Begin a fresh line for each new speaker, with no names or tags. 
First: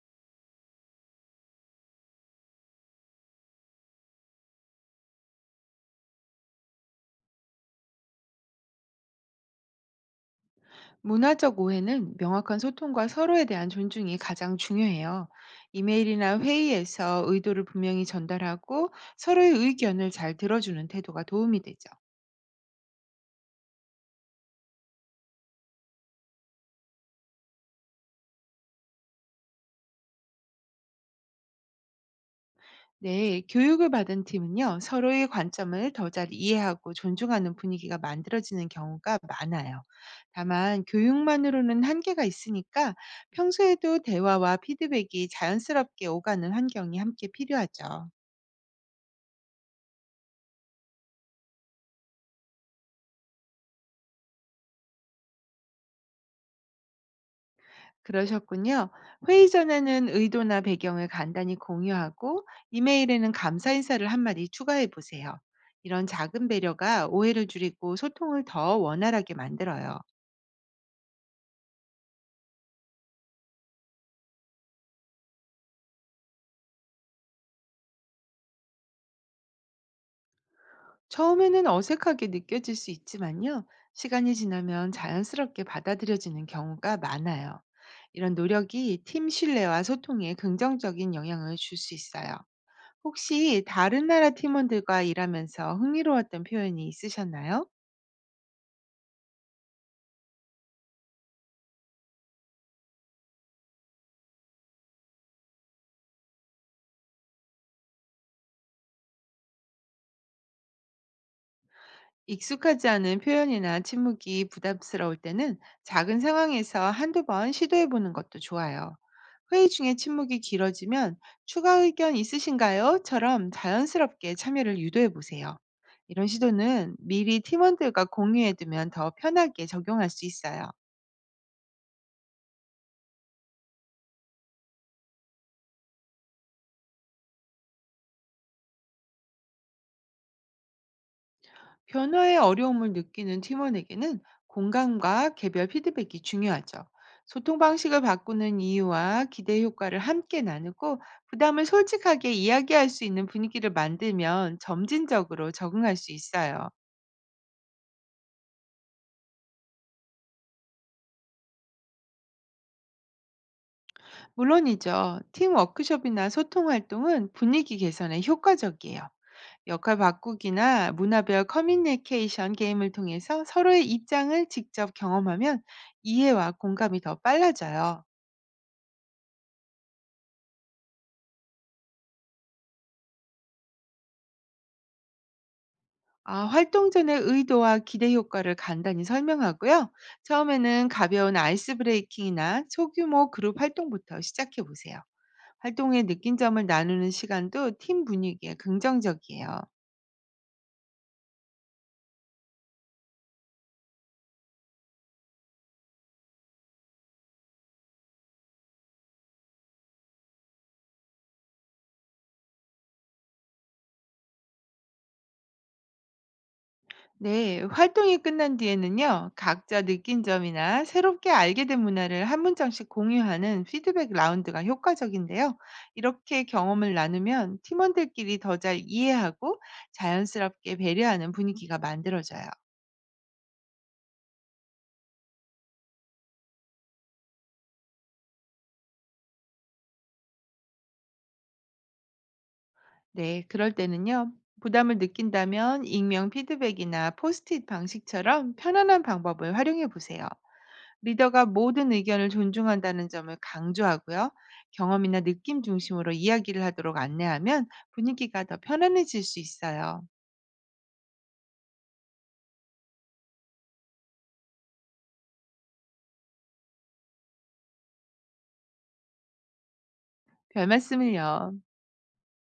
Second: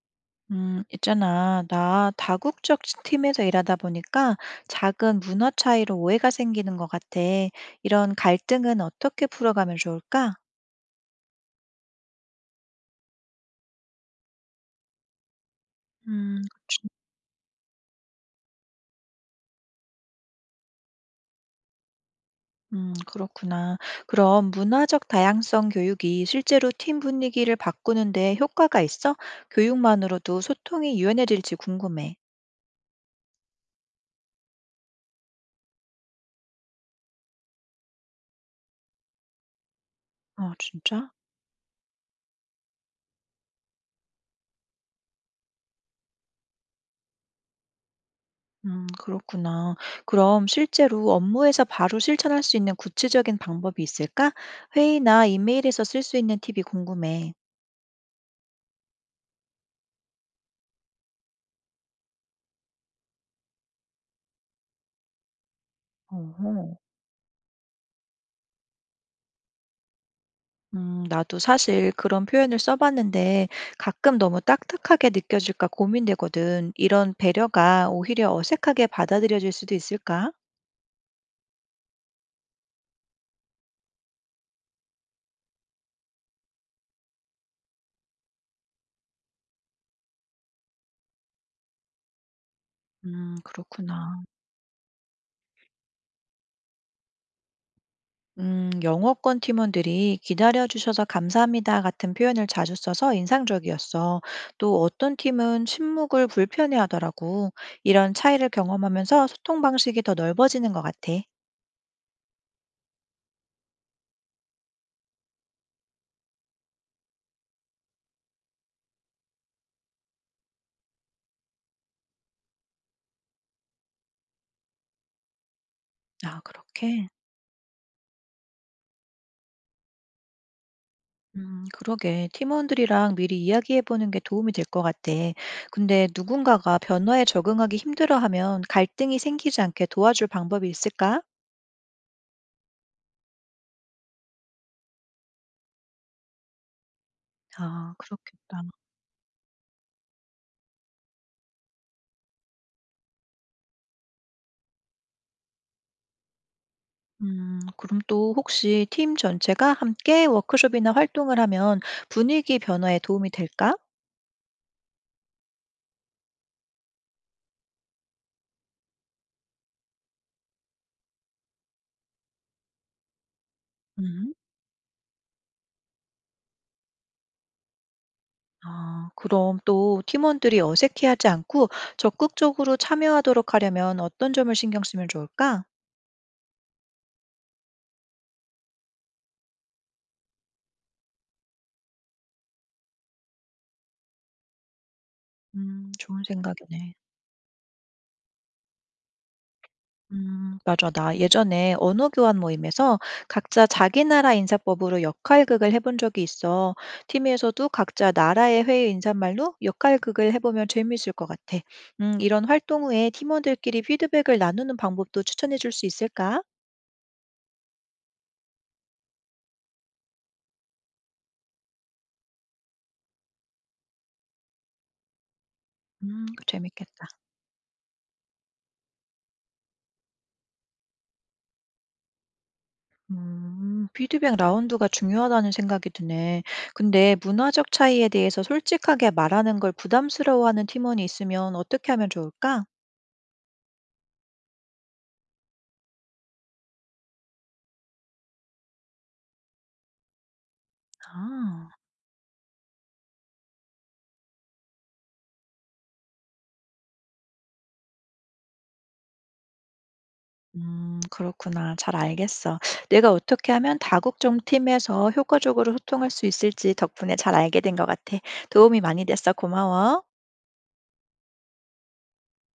있잖아. 나 다국적 팀에서 일하다 보니까 작은 문화 차이로 오해가 생기는 것 같아. 이런 갈등은 어떻게 풀어가면 좋을까?
문화적 오해는 명확한 소통과 서로에 대한 존중이 가장 중요해요. 이메일이나
그치.
회의에서 의도를 분명히 전달하고 서로의 의견을 잘 들어주는 태도가 도움이 되죠.
그렇구나. 그럼 문화적 다양성 교육이 실제로 팀 분위기를 바꾸는데 효과가 있어? 교육만으로도 소통이 유연해질지 궁금해.
네, 교육을 받은 팀은요, 서로의 관점을 더 잘 이해하고 존중하는 분위기가 만들어지는 경우가 많아요.
어,
다만,
진짜?
교육만으로는 한계가 있으니까 평소에도 대화와 피드백이 자연스럽게 오가는 환경이 함께 필요하죠.
그렇구나. 그럼 실제로 업무에서 바로 실천할 수 있는 구체적인 방법이 있을까? 회의나 이메일에서 쓸 수 있는 팁이 궁금해.
그러셨군요. 회의 전에는 의도나 배경을 간단히 공유하고 이메일에는 감사 인사를 한마디 추가해 보세요. 이런 작은
어허.
배려가 오해를 줄이고 소통을 더 원활하게 만들어요.
나도 사실 그런 표현을 써봤는데 가끔 너무 딱딱하게 느껴질까 고민되거든. 이런 배려가 오히려 어색하게 받아들여질 수도 있을까?
처음에는 어색하게 느껴질 수 있지만요. 시간이 지나면 자연스럽게 받아들여지는 경우가 많아요. 이런 노력이 팀 신뢰와 소통에 긍정적인 영향을 줄 수 있어요. 혹시 다른
그렇구나.
나라 팀원들과 일하면서 흥미로웠던 표현이 있으셨나요?
영업권 팀원들이 기다려주셔서 감사합니다 같은 표현을 자주 써서 인상적이었어. 또 어떤 팀은 침묵을 불편해하더라고. 이런 차이를 경험하면서 소통 방식이 더 넓어지는 것 같아.
익숙하지 않은 표현이나 침묵이 부담스러울 때는 작은 상황에서 한두 번 시도해 보는 것도 좋아요. 회의 중에 침묵이 길어지면 추가 의견 있으신가요? 처럼 자연스럽게 참여를 유도해 보세요. 이런
아,
시도는
그렇게?
미리 팀원들과 공유해 두면 더 편하게 적용할 수 있어요.
그러게. 팀원들이랑 미리 이야기해보는 게 도움이 될 것 같아. 근데 누군가가 변화에 적응하기 힘들어하면 갈등이 생기지 않게 도와줄 방법이 있을까?
변화의 어려움을 느끼는 팀원에게는 공감과 개별 피드백이 중요하죠. 소통
아,
방식을 바꾸는
그렇겠다.
이유와 기대 효과를 함께 나누고 부담을 솔직하게 이야기할 수 있는 분위기를 만들면 점진적으로 적응할 수 있어요.
그럼 또 혹시 팀 전체가 함께 워크숍이나 활동을 하면 분위기 변화에 도움이 될까?
물론이죠. 팀 워크숍이나 소통 활동은 분위기 개선에 효과적이에요. 역할 바꾸기나 문화별 커뮤니케이션 게임을 통해서 서로의
음.
입장을 직접 경험하면 이해와 공감이 더 빨라져요.
아, 그럼 또 팀원들이 어색해하지 않고 적극적으로 참여하도록 하려면 어떤 점을 신경 쓰면 좋을까?
아, 활동 전의 의도와 기대 효과를 간단히 설명하고요. 처음에는 가벼운 아이스 브레이킹이나 소규모 그룹 활동부터 시작해 보세요. 활동에
좋은
느낀 점을
생각이네.
나누는 시간도 팀 분위기에 긍정적이에요.
맞아. 나 예전에 언어 교환 모임에서 각자 자기 나라 인사법으로 역할극을 해본 적이 있어. 팀에서도 각자 나라의 회의 인사말로 역할극을 해보면 재미있을 것 같아. 이런 활동 후에 팀원들끼리 피드백을 나누는 방법도 추천해 줄 수 있을까?
네, 활동이 끝난 뒤에는요, 각자 느낀 점이나 새롭게 알게 된 문화를 한 문장씩 공유하는 피드백 라운드가 효과적인데요. 이렇게 경험을
재밌겠다.
나누면 팀원들끼리 더 잘 이해하고 자연스럽게 배려하는 분위기가 만들어져요.
피드백 라운드가 중요하다는 생각이 드네. 근데 문화적 차이에 대해서 솔직하게 말하는 걸 부담스러워하는 팀원이 있으면 어떻게 하면 좋을까?
네, 그럴 때는요. 부담을 느낀다면 익명 피드백이나 포스트잇 방식처럼 편안한 방법을 활용해 보세요. 리더가
아.
모든 의견을 존중한다는 점을 강조하고요. 경험이나 느낌 중심으로 이야기를 하도록 안내하면 분위기가 더 편안해질 수 있어요.
그렇구나. 잘 알겠어. 내가 어떻게 하면 다국적 팀에서 효과적으로 소통할 수 있을지 덕분에 잘 알게 된 것 같아. 도움이 많이 됐어. 고마워.
별 말씀을요.